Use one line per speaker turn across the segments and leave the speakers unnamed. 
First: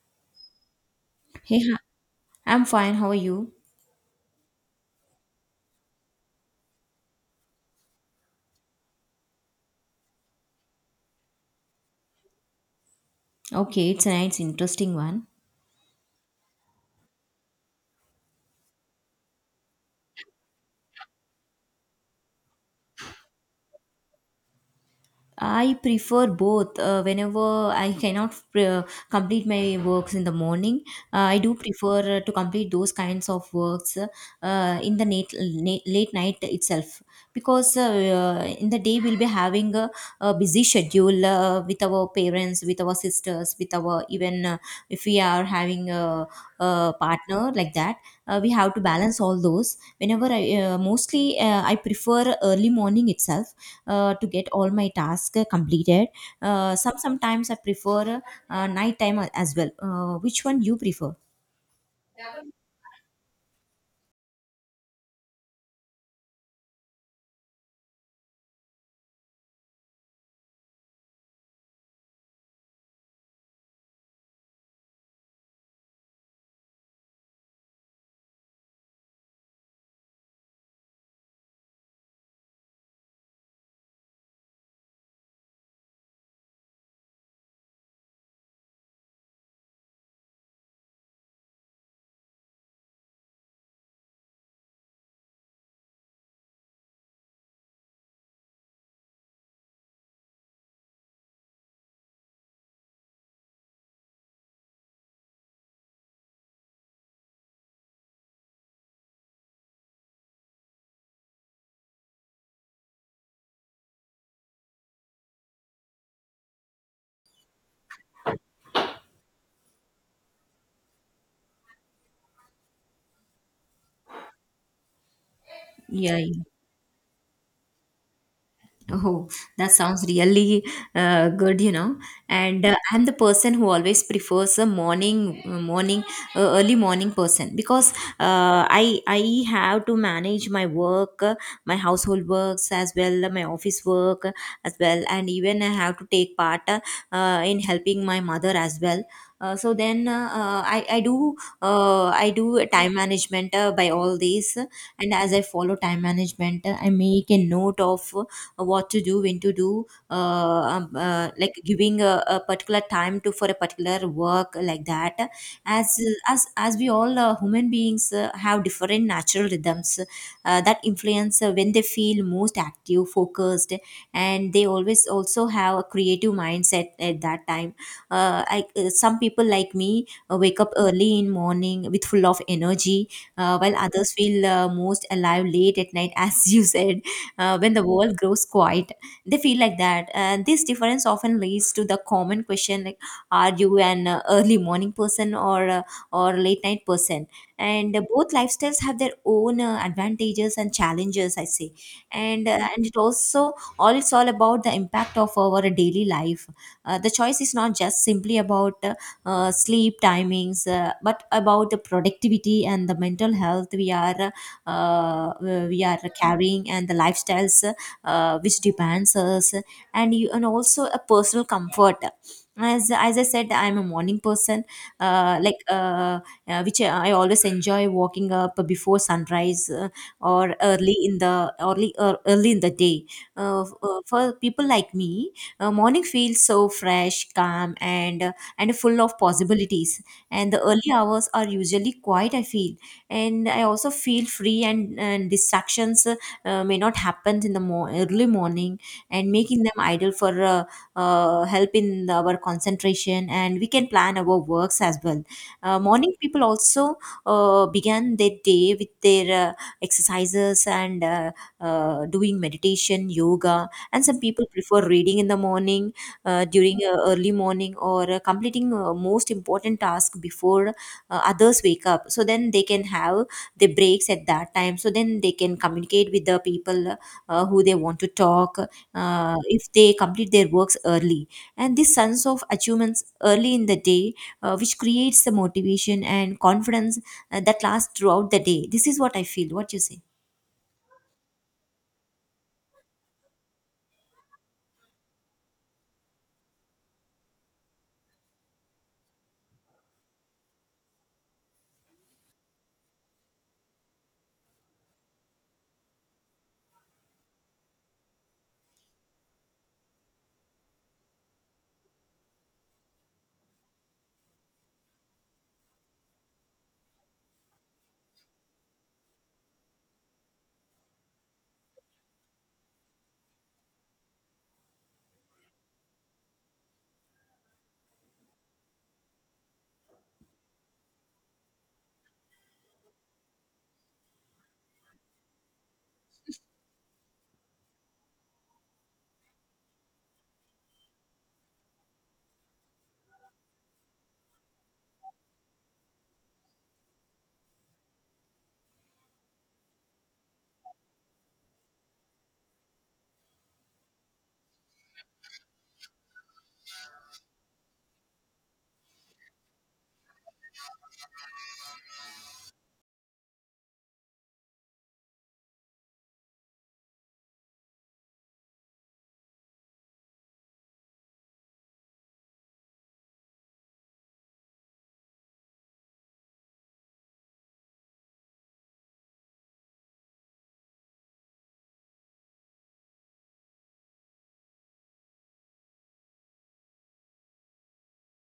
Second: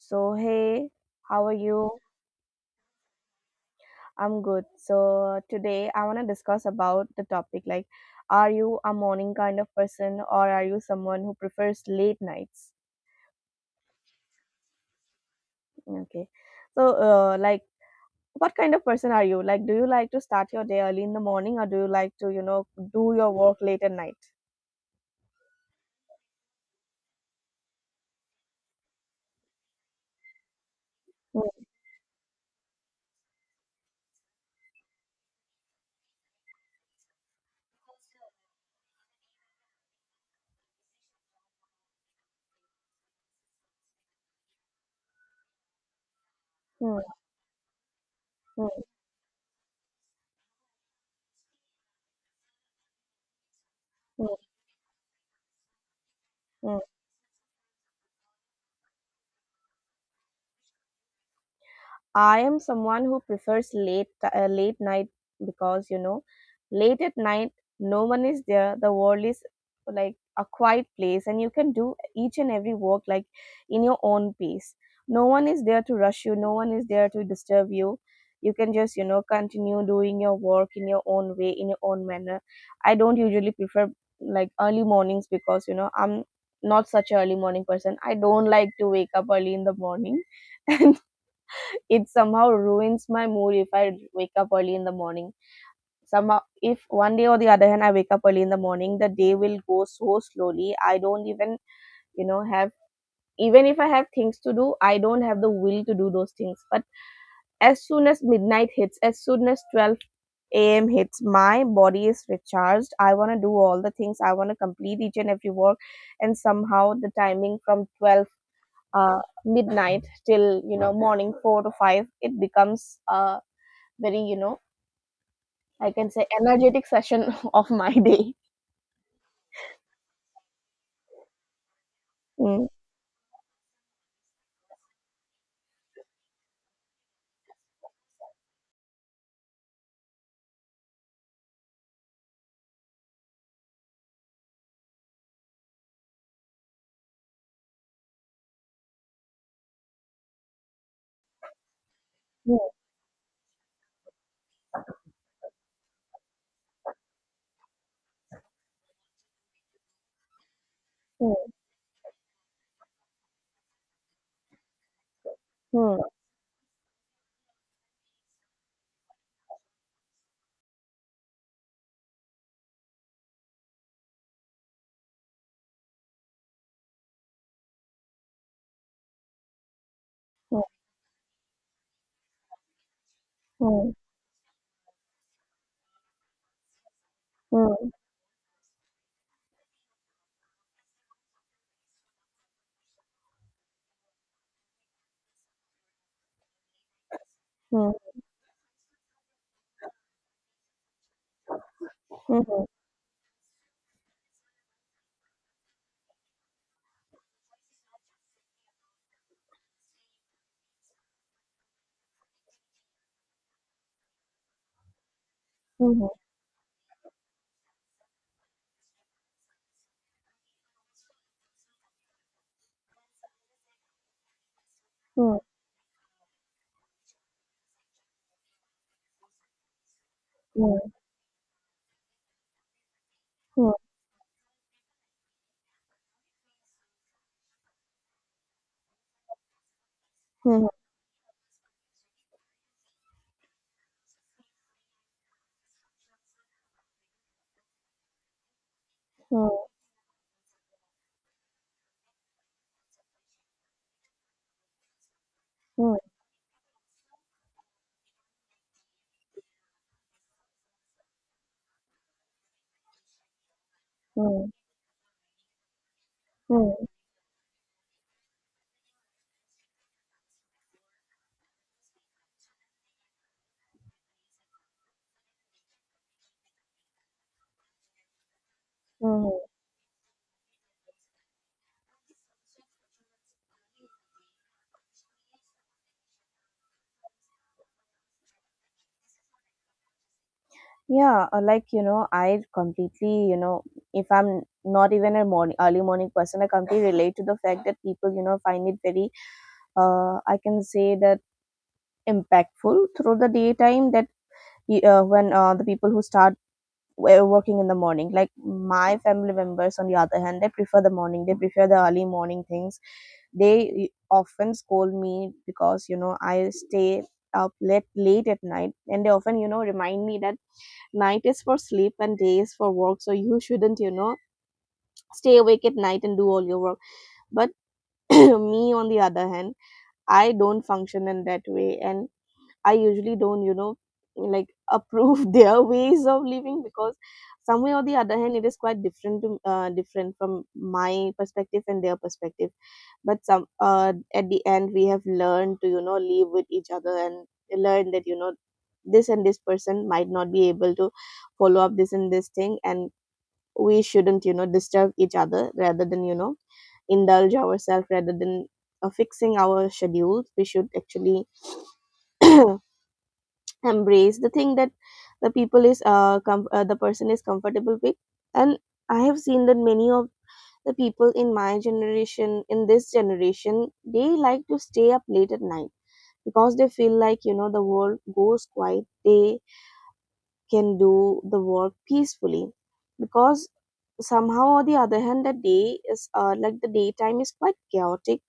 So, hey, how are
Hey, hi.
you?
I'm fine. How are you?
I'm good. So, today I want to discuss about the topic like, are you a morning kind of person or are you someone who prefers late nights?
Okay, it's a nice, interesting one.
Okay. So, what kind of person are you? Like, do you like to start your day early in the morning or do you like to, do your work late at night?
I prefer both. Whenever I cannot complete my works in the morning, I
Mm,
do prefer to complete those kinds of works in the late night itself because in the day we'll be having a busy schedule with our parents, with our sisters, with our even if we are having a
mm,
partner like that, we have to
mm,
balance all those. Whenever I mostly I prefer early morning itself to
mm,
get all my tasks completed.
mm.
Sometimes I prefer night time as well. Which one you prefer?
I am someone who prefers late night because you know late at night no one is there, the world is like a quiet place, and you can do each and every work like in your own pace. No one is there to rush you, no one is there to disturb you. You can just, you know, continue doing your work in your own way, in your own manner. I don't usually prefer like early mornings because you know I'm not such an early morning person. I don't like to wake up early in the morning. It somehow ruins my mood if I wake up early in the morning. Somehow, if one day or the other hand I wake up early in the morning, the day will go so slowly. I don't even, you know, have, even if I have things to do, I don't have the will to do those things. But as soon as midnight hits, as soon as 12 a.m. hits, my body is recharged. I want to do all the things. I want to complete each and every work. And somehow the timing from 12 uh, midnight till, you know, morning 4 to 5, it becomes, very, you know, I can
Yeah.
say, energetic session of my day.
Oh, that sounds really good. And
Mm,
I'm the person who always prefers a early morning person because I have to manage my work, my household works as well, my office work as well, and even I have to take part in helping my mother as well. So then I do a
mm,
time management by all these, and as I follow time management I make a note of what to do, when to do,
mm,
like, giving a particular time to for a particular work like that. As
mm,
as we all human beings have different natural rhythms that influence when they feel most active, focused, and they always also have a creative mindset at that time. Some people like me wake up early in morning with full of energy, while
mm,
others feel most alive late at night, as you said, when the
mm,
world grows quiet, they feel like that. And this difference often leads to the common question, like, are you an early morning person or late night person?
mm, mm,
And both lifestyles have their own advantages and challenges, I say. and uh,
mhm,
and it also all it's all about the impact of our daily life. The choice is not just simply about sleep timings, but about the productivity and the mental health uh, we are
mhm,
carrying, and the lifestyles which demands us, and you, and also a personal comfort. As I said, I'm a morning person, uh,
mm,
like uh, which I always enjoy walking up before sunrise, or
mm,
early in the day.
mm,
For people like me, morning feels so fresh, calm, and full of possibilities. And
mhm,
the
mm,
early hours are usually quiet, I feel. And I also feel free, and distractions may not happen in the early morning, and making them idle for help in our concentration, and we can plan our works as well.
mm,
Morning people also began their day with their exercises and doing meditation, yoga, and some people
mm,
prefer reading in the morning during
mm,
early morning, or completing most important task before others wake up, so then they can have the breaks at that time, so then they can communicate with the people who they want to talk
mhm.
if they complete their works early. And this sense of achievements early in the day which creates the motivation and confidence that lasts throughout the day. This is what I feel, what you say?
Yeah, like, you know, I completely you know if I'm not even a morning, early morning person. I completely relate to the fact that people, you know, find it very, I can say that, impactful through the daytime. That y- when The people who start we're working in the morning, like my family members, on the other hand, they prefer the morning, they prefer the early morning things. They often scold me because, you know, I stay up late at night, and they often, you know, remind me that night is for sleep and day is for work, so you shouldn't, you know, stay awake at night and do all your work. But me, on the other hand, I don't function in that way. And I usually don't, you know, like, approve their ways of living because some way or the other hand, it is quite different to different from my perspective and their perspective. But some at the end, we have learned to, you know, live with each other and learn that, you know, this and this person might not be able to follow up this and this thing, and we shouldn't, you know, disturb each other. Rather than, you know, indulge ourselves, rather than, fixing our schedules, we should actually embrace the thing that the person is comfortable with. And I have seen that many of the people in my generation, in this generation, they like to stay up late at night because they feel like, you know, the world goes quiet, they can do the work peacefully. Because somehow or the other hand, the day is, like the daytime is quite chaotic,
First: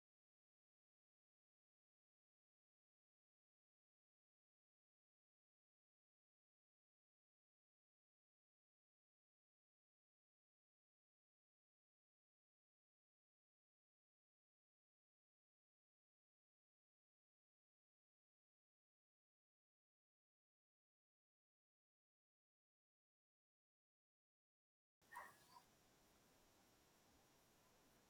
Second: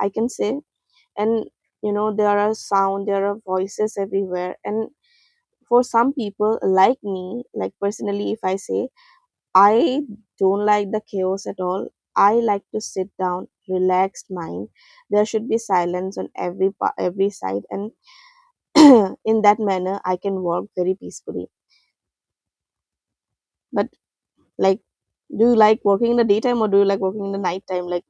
I can say. And you know, there are sound, there are voices everywhere, and for some people like me, like personally, if I say, I don't like the chaos at all. I like to sit down, relaxed mind, there should be silence on every every side, and in that manner I can work very peacefully. But like, do you like working in the daytime or do you like working in the nighttime, like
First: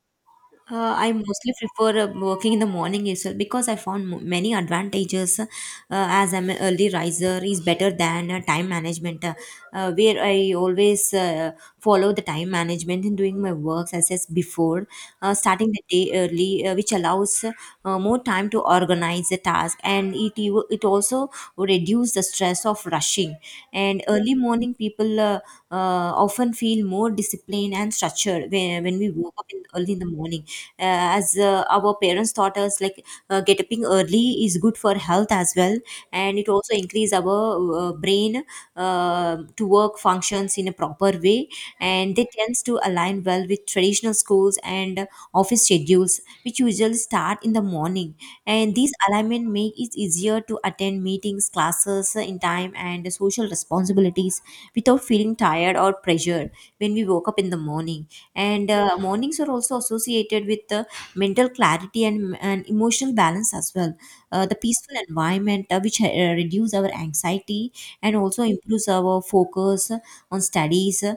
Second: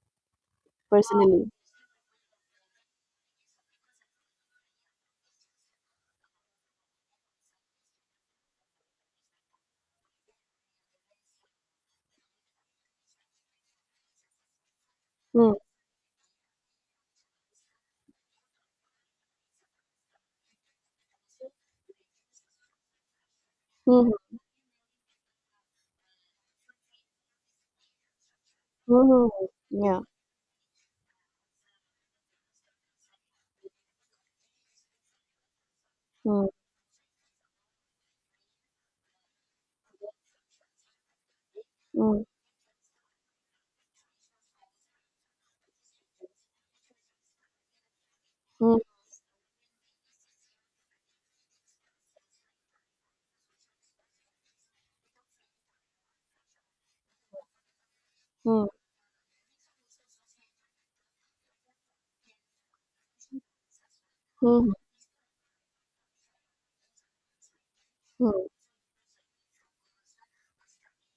I
personally?
mostly prefer working in the morning itself, because I found many advantages. As I'm an early riser, is better than time management, where I always follow the time management in doing my works as before,
Hmm.
starting the day early, which allows more time to organize the task, and it also reduce the stress of rushing. And
Hmm.
early morning people often feel more disciplined and structured when,
Hmm.
when we
Hmm.
woke up in,
hmm.
early in
yeah
the morning. As our parents taught us, like, getting early is good for health as well. And
Hmm.
it also increase our brain to work functions in a proper way. And
Hmm.
they tends to align well with traditional schools and office schedules, which usually start in the morning. And
Hmm.
these alignment make it easier to attend meetings, classes in time, and social responsibilities without feeling tired or pressured when we woke up in the morning. And mornings are also associated with mental clarity and emotional balance as well. The
Hmm.
peaceful environment which reduce our anxiety, and
Hmm.
also improves our focus on studies, uh,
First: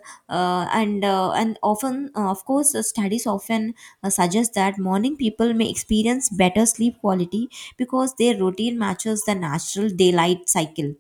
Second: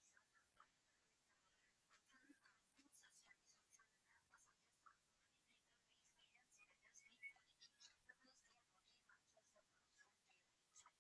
and uh, and often, of course, studies often suggest that morning people may experience better sleep quality, because their routine matches the natural daylight cycle.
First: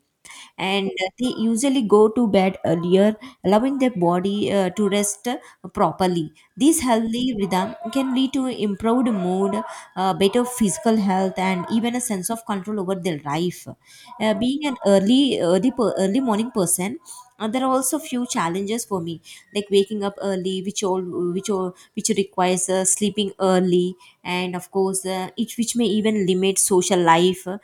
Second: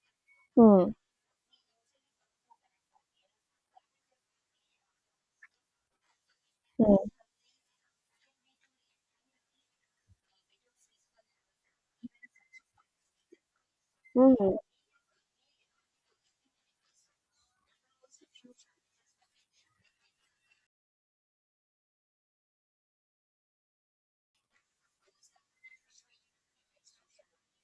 Hmm.
And they usually go to bed earlier, allowing their body to rest properly. This
Hmm.
healthy rhythm can lead to improved mood, better physical health, and even a sense of control over their life.
Hmm. Hmm.
Being an early morning person, there are also few challenges for me, like waking up early, which all which requires sleeping early, and of course it which may even limit social life,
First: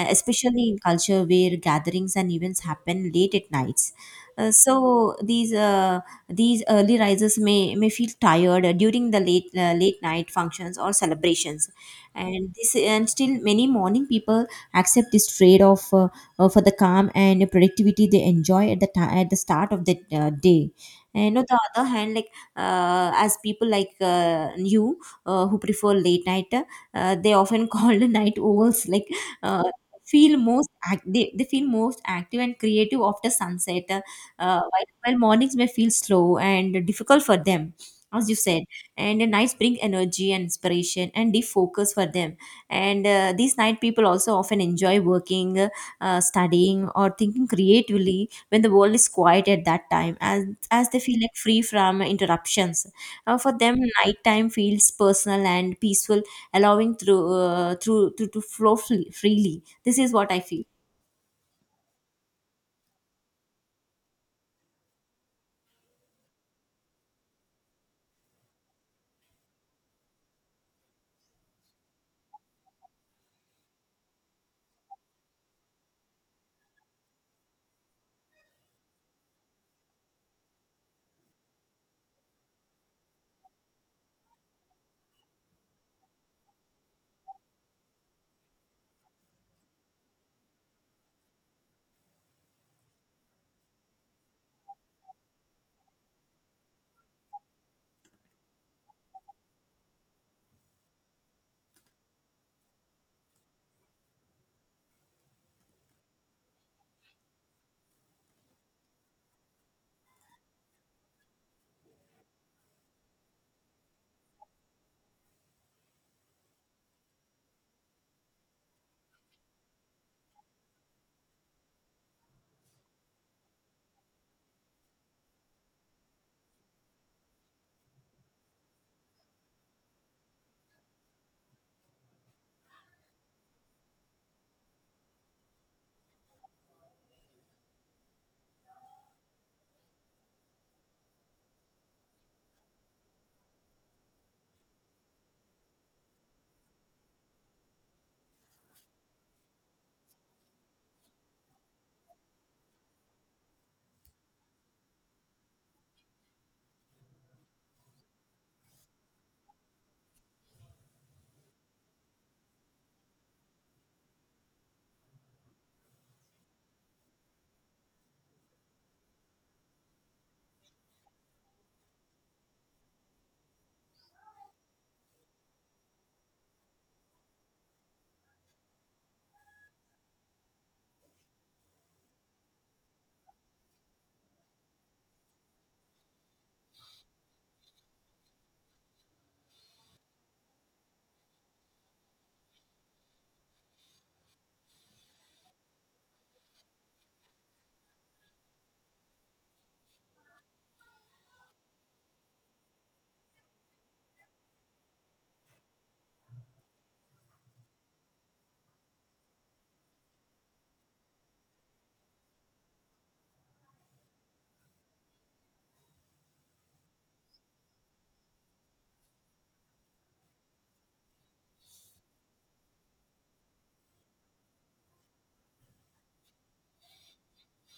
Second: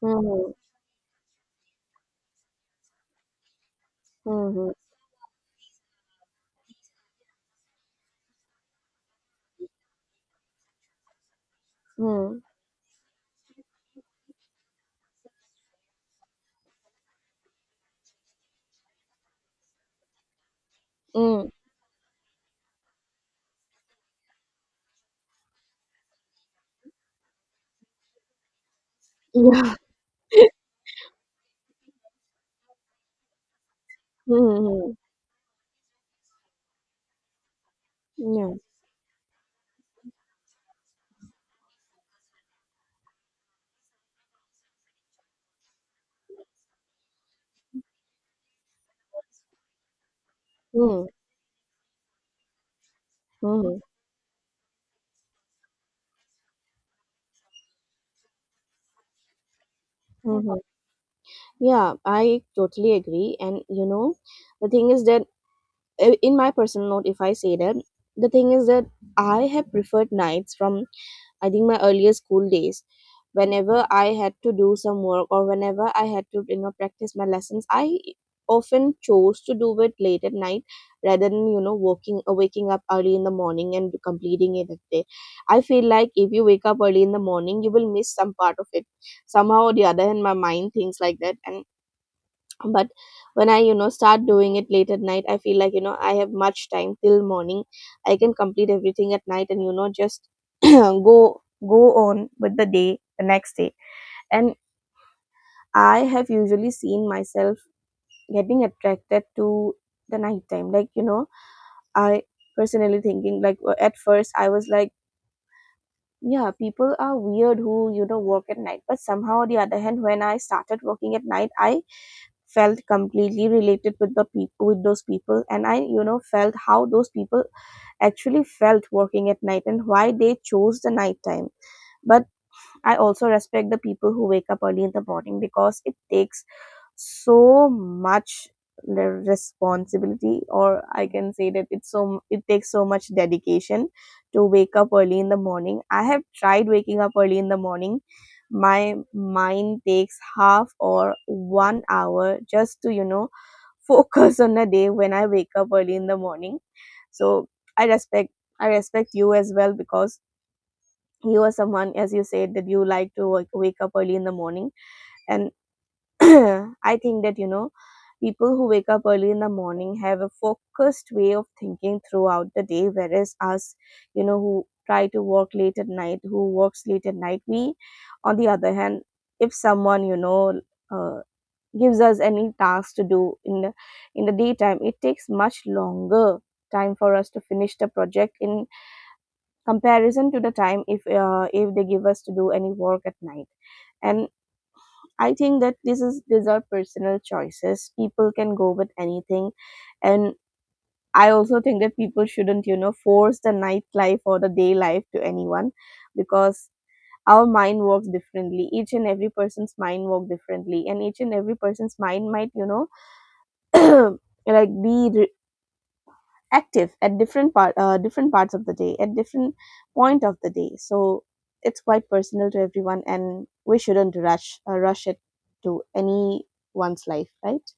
Hmm. Hmm.
in culture where gatherings and events happen late at nights. uh,
Hmm. Hmm.
so these uh, these early risers may feel tired during the late night functions or celebrations.
hmm,
And still many morning people accept this trade off for the calm and productivity they enjoy at the start of the day. And on
hmm.
the other hand, like, as people like you who prefer late night, they often called night owls, like, uh,
Yeah.
feel most they feel most active and creative after sunset. While,
Mm-hmm.
while mornings may feel slow and difficult for them, as you
Yeah.
said. And the nights bring energy and inspiration and deep focus for them. And these night people also often enjoy working, studying, or thinking creatively when the world is quiet at that time, as they
Mm.
feel like free from interruptions. For
hmm yeah
them,
mm
nighttime feels personal and peaceful, allowing through through to flow freely. This is what I
Mm-hmm.
feel.
Yeah, I totally agree. And you know, the thing is that, in my personal note, if I say that, the thing is that I have preferred nights from, I think, my earlier school days. Whenever I had to do some work or whenever I had to, you know, practice my lessons, I often chose to do it late at night rather than, you know, working waking up early in the morning and completing it at day. I feel like if you wake up early in the morning, you will miss some part of it. Somehow or the other hand, my mind thinks like that. And but when I, you know, start doing it late at night, I feel like, you know, I have much time till morning. I can complete everything at night and, you know, just go on with the day the next day. And I have usually seen myself getting attracted to the nighttime, like, you know. I personally thinking like, at first I was like, yeah, people are weird who, you know, work at night. But somehow or the other hand, when I started working at night, I felt completely related with the people with those people, and I, you know, felt how those people actually felt working at night and why they chose the night time. But I also respect the people who wake up early in the morning because it takes so much, the responsibility, or I can say that it's so, it takes so much dedication to wake up early in the morning. I have tried waking up early in the morning. My mind takes half or 1 hour just to, you know, focus on a day when I wake up early in the morning. So, I respect I respect you as well because you are someone, as you said, that you like to wake up early in the morning. And I think that, you know, people who wake up early in the morning have a focused way of thinking throughout the day, whereas us, you know, who works late at night, we, on the other hand, if someone, you know, uh, gives us any task to do in the, in the daytime, it takes much longer time for us to finish the project in comparison to the time if, if they give us to do any work at night. And I think that this is, these are personal choices, people can go with anything. And I also think that people shouldn't, you know, force the nightlife or the day life to anyone because our mind works differently, each and every person's mind work differently, and each and every person's mind might, you know, like, be active at different part different parts of the day, at different point of the day. So, it's quite personal to everyone, and we shouldn't rush it to anyone's life, right?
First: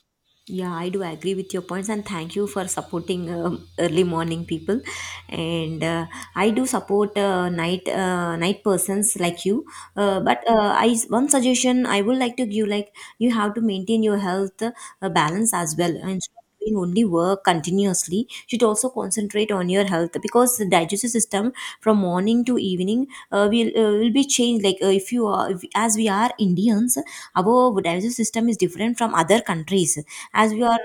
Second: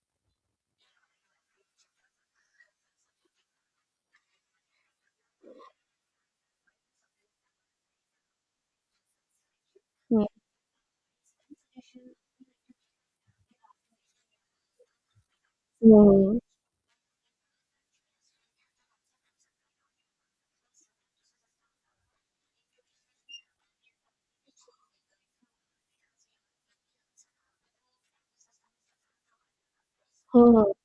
Yeah, I do agree with your points, and thank you for supporting early morning people. And I do support night persons like you.
Hmm.
But I one suggestion I would like to give, like, you have to maintain your health balance as well. And
Hmm.
doing only work continuously, you should also concentrate on your health, because the digestive system from morning to evening will be changed. Like, if you are if, as we are Indians, our digestive system is different from other countries. As we
Hmm.
are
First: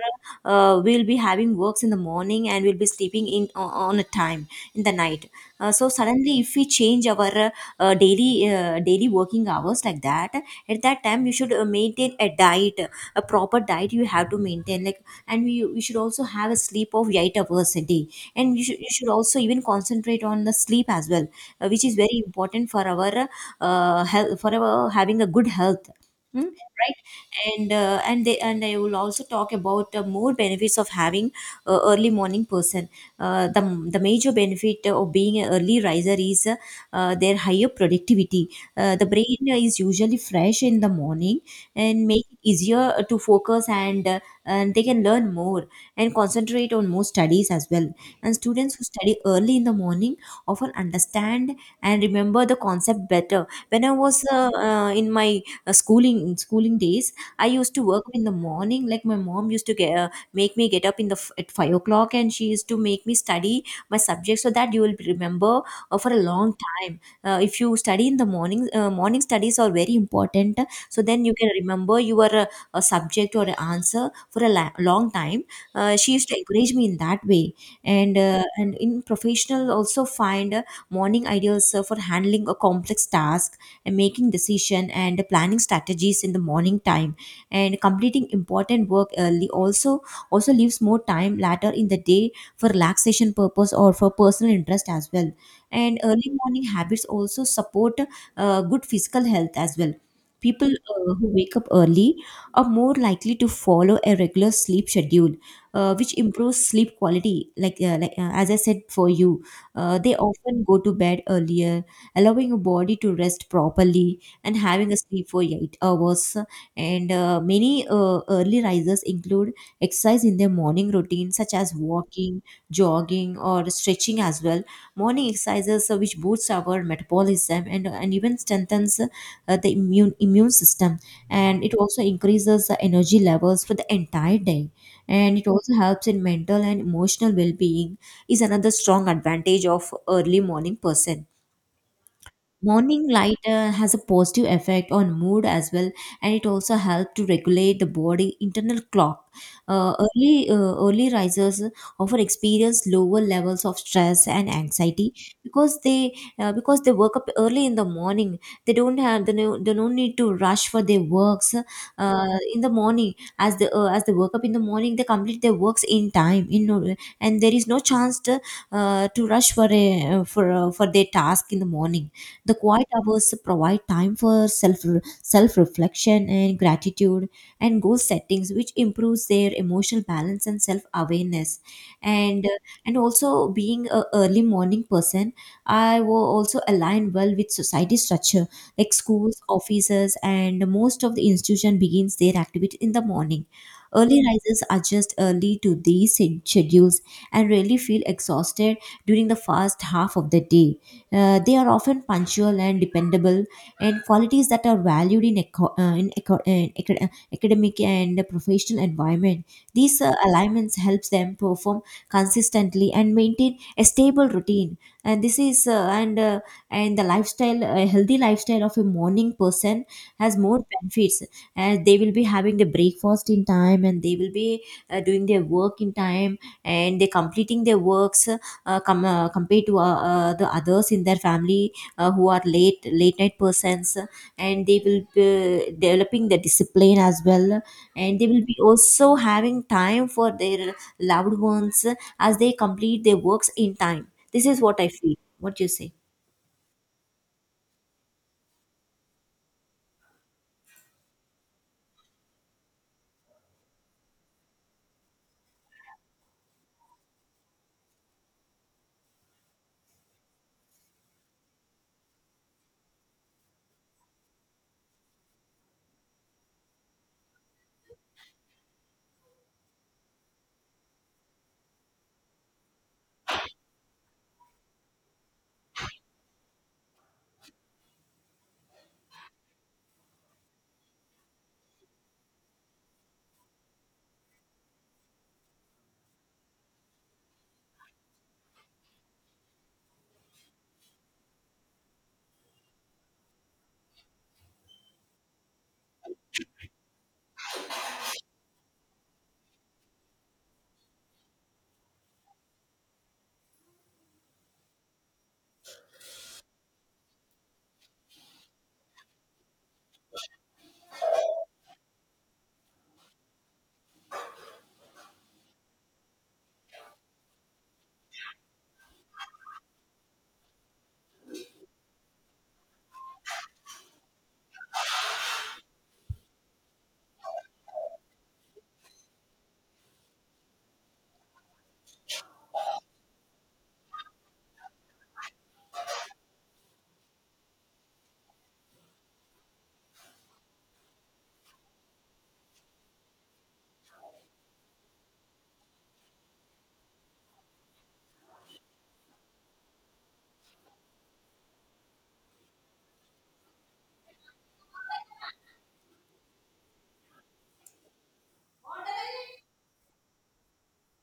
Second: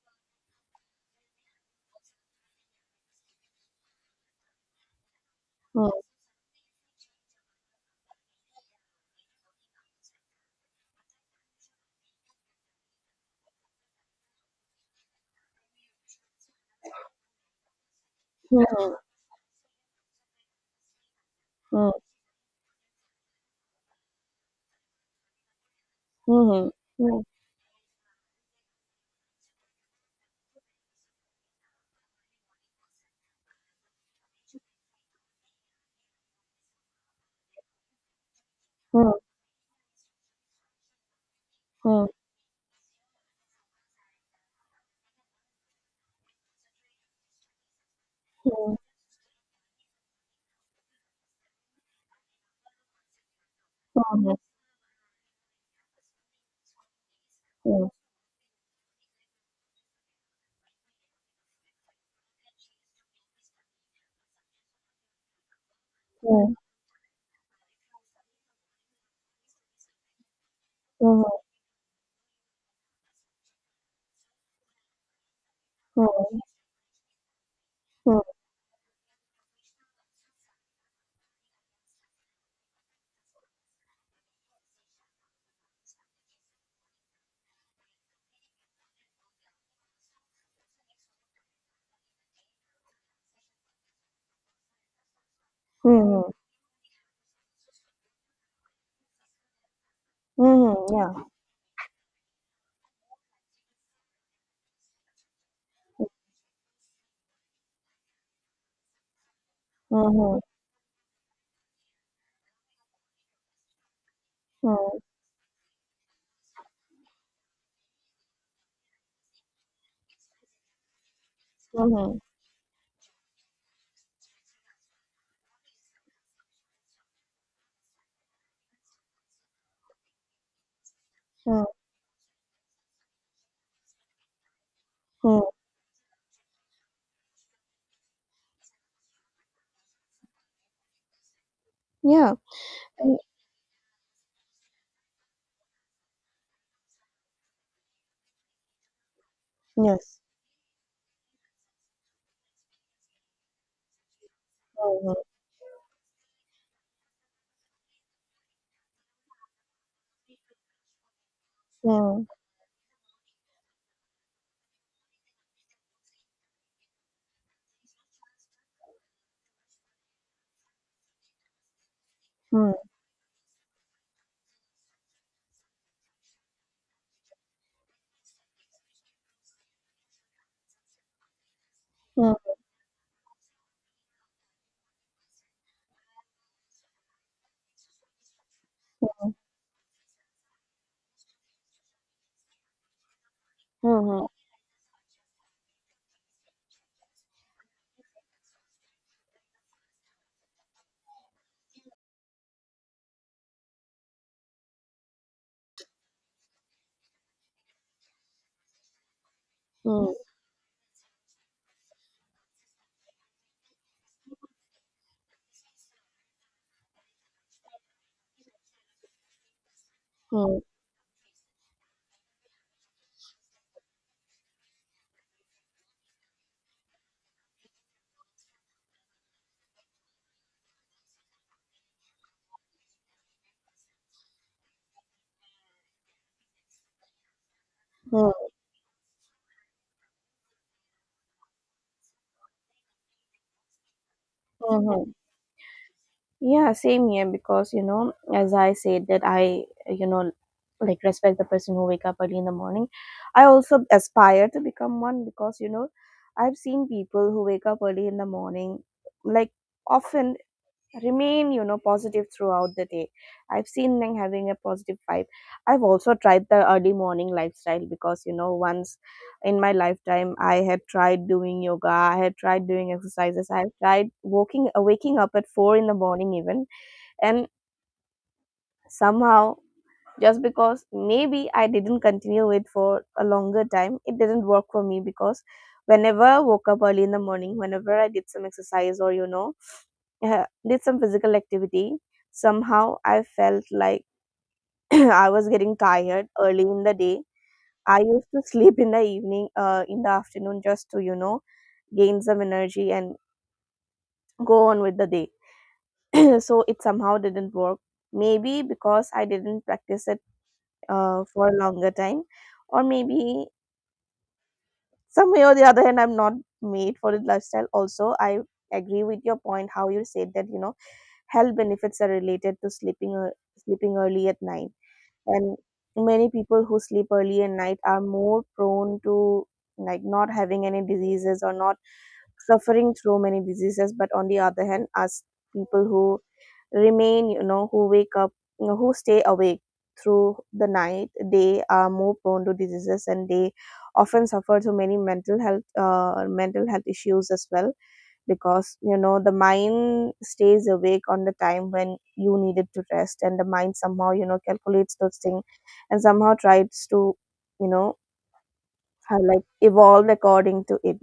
we'll be having works in the morning, and we'll be sleeping on a time in the night. So suddenly if we change our daily working hours like that, at that time you should maintain a diet, a proper diet you have to maintain, like, and we should also have a sleep of 8 hours a day. And you should, you
Hmm.
should also even concentrate on the sleep as well, which
Hmm.
is very important for our health, for our having a good health. Hmm?
Hmm.
Right.
Hmm.
And I will also talk about more benefits of having early morning person. Uh, the the major benefit of being an early riser is their higher productivity. The brain is usually fresh in the morning,
Hmm.
and make it easier to focus, and they can learn more and concentrate on more studies as well. And
Hmm.
students who study early in the morning often understand and remember the concept better. When I was
Hmm.
in my schooling days, I used to
Hmm.
work in the morning. Like, my mom used to make me get up in the at 5 o'clock, and she used to make me study my subject, so that you will remember for a
Hmm.
long time. If you study in the morning, morning studies are very important. So
Mhm.
then you can remember your a subject or an answer for a long time. She used to
Mhm.
encourage me in that way, and
Mm,
uh, and in professional also find morning ideals for handling a complex task and making decision and planning strategies in the morning time, and completing important work early also leaves more time later in the day for relaxation purpose or for personal interest as well. And
mhm,
early morning habits also support good physical health as well. People
mhm, Yeah.
who wake up early are more likely to follow a regular sleep schedule, which improves sleep quality like, as I said for you. They
Mhm,
often go to bed earlier, allowing your body to rest properly and having
Hmm.
a sleep for 8 hours. And many early risers include exercise in their morning routine, such as
mhm,
walking, jogging, or stretching as well. Morning exercises which boosts our metabolism, and even strengthens the immune system.
Hmm.
And it also increases the energy levels for the entire day. And it
mm,
also helps in mental and emotional well-being is another strong advantage of early morning person.
yeah,
Morning
mm,
light has a positive effect on mood as well, and it also helps to regulate the body internal clock.
yes.
Early risers often experience lower levels of stress and anxiety
Mhm,
because they work up early in the morning. They don't have they no, they don't need to rush for their works
Hmm.
in the morning. As the as they work up in the morning, they complete their works in time. In no, and there is no chance to rush for a for their task in the morning. The
Hmm.
quiet hours provide time for self reflection and gratitude and goal settings, which improves their emotional balance and self awareness.
mhm,
And uh, and also being a early morning person, I will also align well with society structure like schools, offices, and most of the institution begins their activity in the morning. Early
mhm,
risers adjust early to these schedules and rarely feel exhausted during the first half of the day. They are often punctual and dependable, and qualities that are valued in, eco- in, eco- in acad- academic and professional environment. These
Hmm.
alignments helps them perform consistently and maintain a stable routine. And this is and the lifestyle a healthy lifestyle of a morning person has
Hmm.
more benefits, as they will be having the breakfast in time and they will be doing their work in time, and they completing their works compared to the others in their family who are late night persons. And they will be developing the discipline as well, and they
Hmm.
will be also having time for their loved ones as they complete their works in time. This is what I
Mhm.
feel. What do you say?
Yeah, same here because, you know, as I said that I, you know, like, respect the person who wake up early in the morning. I also aspire to become one because, you know, I've seen people who wake up early in the morning, like, often remain, you know, positive throughout the day. I've seen them having a positive vibe. I've also tried the early morning lifestyle because, you know, once in my lifetime, I had tried doing yoga, I had tried doing exercises, I've tried waking up at 4 in the morning even. And somehow, just because maybe I didn't continue it for a longer time, it didn't work for me because whenever I woke up early in the morning, whenever I did some exercise or, you know, did some physical activity. Somehow I felt like I was getting tired early in the day. I used to sleep in the evening, in the afternoon, just to, you know, gain some energy and go on with the day. So it somehow didn't work. Maybe because I didn't practice it for a longer time, or maybe some way or the other hand, I'm not made for the lifestyle. Also, I agree with your point how you said that, you know, health benefits are related to sleeping early at night. And many people who sleep early at night are more prone to, like, not having any diseases or not suffering through many diseases. But on the other hand, us people who remain, you know, who stay awake through the night, they are more prone to diseases, and they often suffer through many mental health issues as well, because, you know, the mind stays awake on the time when you needed to rest, and the mind somehow, you know, calculates those things, and somehow tries to, you know, like, evolve according to it.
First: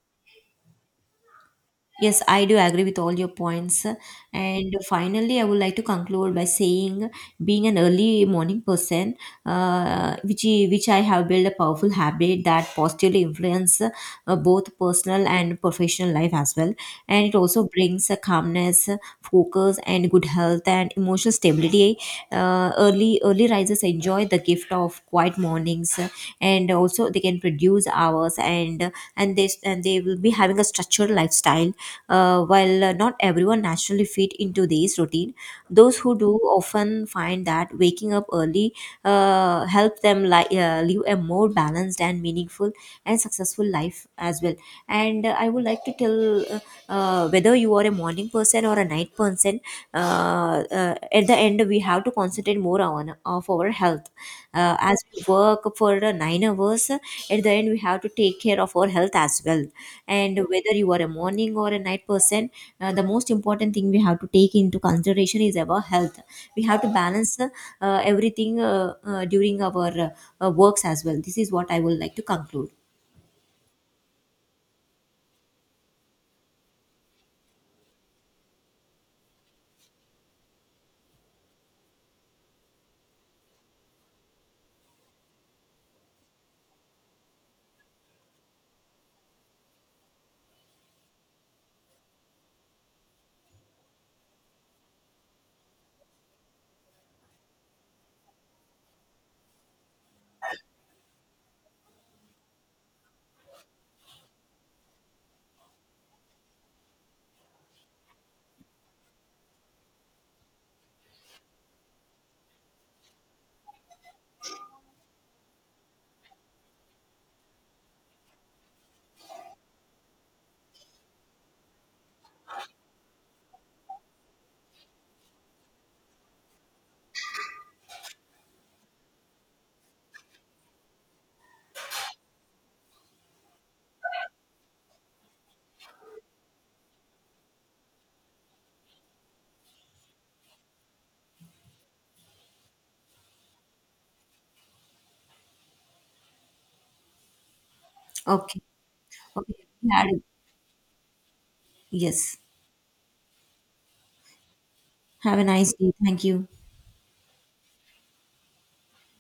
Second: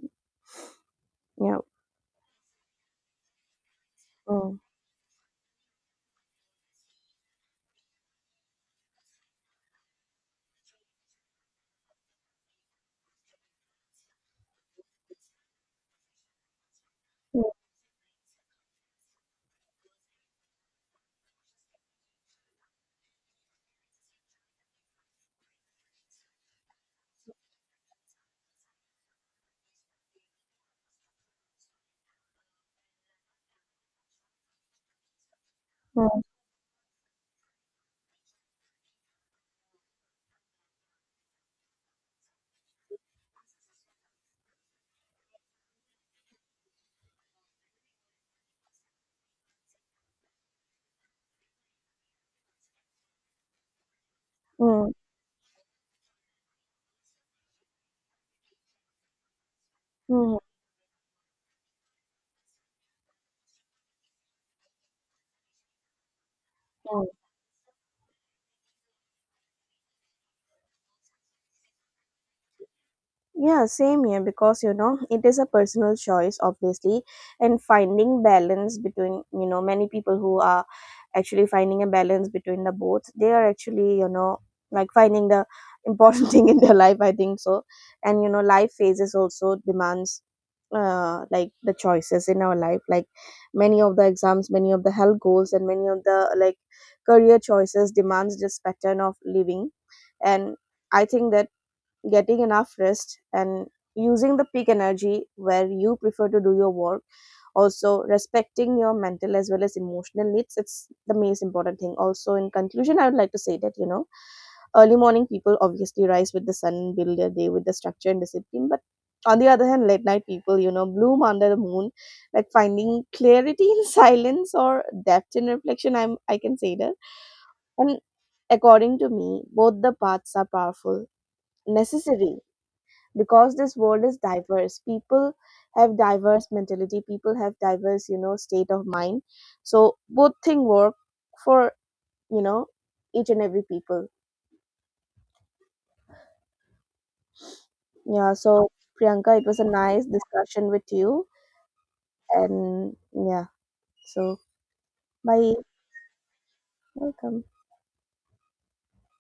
Yeah.
Yes, I do agree with all your points.
mm.
And finally, I would like to conclude by saying, being an early morning person, which I have built a powerful habit that positively influence both personal and professional life as well. And it
Mm,
also brings a calmness, focus, and good health and emotional stability. Early risers enjoy the gift of quiet mornings, and also they can produce hours, and they will be having a structured lifestyle. While not everyone naturally fit into this routine, those who
mm,
do often find that waking up early helps them live a more balanced and meaningful and successful life as well. And I would like to tell whether you are a morning person or a night person. At the end we have to concentrate more on of our health,
mm,
as we work for the 9 hours. At the end we have to take care of our health as well,
mm,
and whether you are a morning or a night person, the most important thing we have to take into consideration is our health. We have to
mm.
balance everything during our works as well. This is what I would like to conclude.
Yeah, same here because, you know, it is a personal choice, obviously, and finding balance between, you know, many people who are actually finding a balance between the both, they are actually, you know, like, finding the important thing in their life, I think so. And, you know, life phases also demands, like, the choices in our life, like many of the exams, many of the health goals, and many of the like career choices demands this pattern of living. And I think that getting enough rest and using the peak energy where you prefer to do your work, also respecting your mental as well as emotional needs, it's the most important thing. Also, in conclusion, I would like to say that, you know, early morning people obviously rise with the sun and build their day with the structure and discipline. But on the other hand, late night people, you know, bloom under the moon, like finding clarity in silence or depth in reflection, I can say that. And according to me, both the paths are powerful, necessary, because this world is diverse, people have diverse mentality, people have diverse, you know, state of mind. So, both thing work for, you know, each and every people. Yeah, so,
Okay.
Priyanka, it was a
Okay.
nice
Yeah,
discussion with you.
yes.
And yeah, so,
Have a
bye.
nice day. Thank you.
Welcome.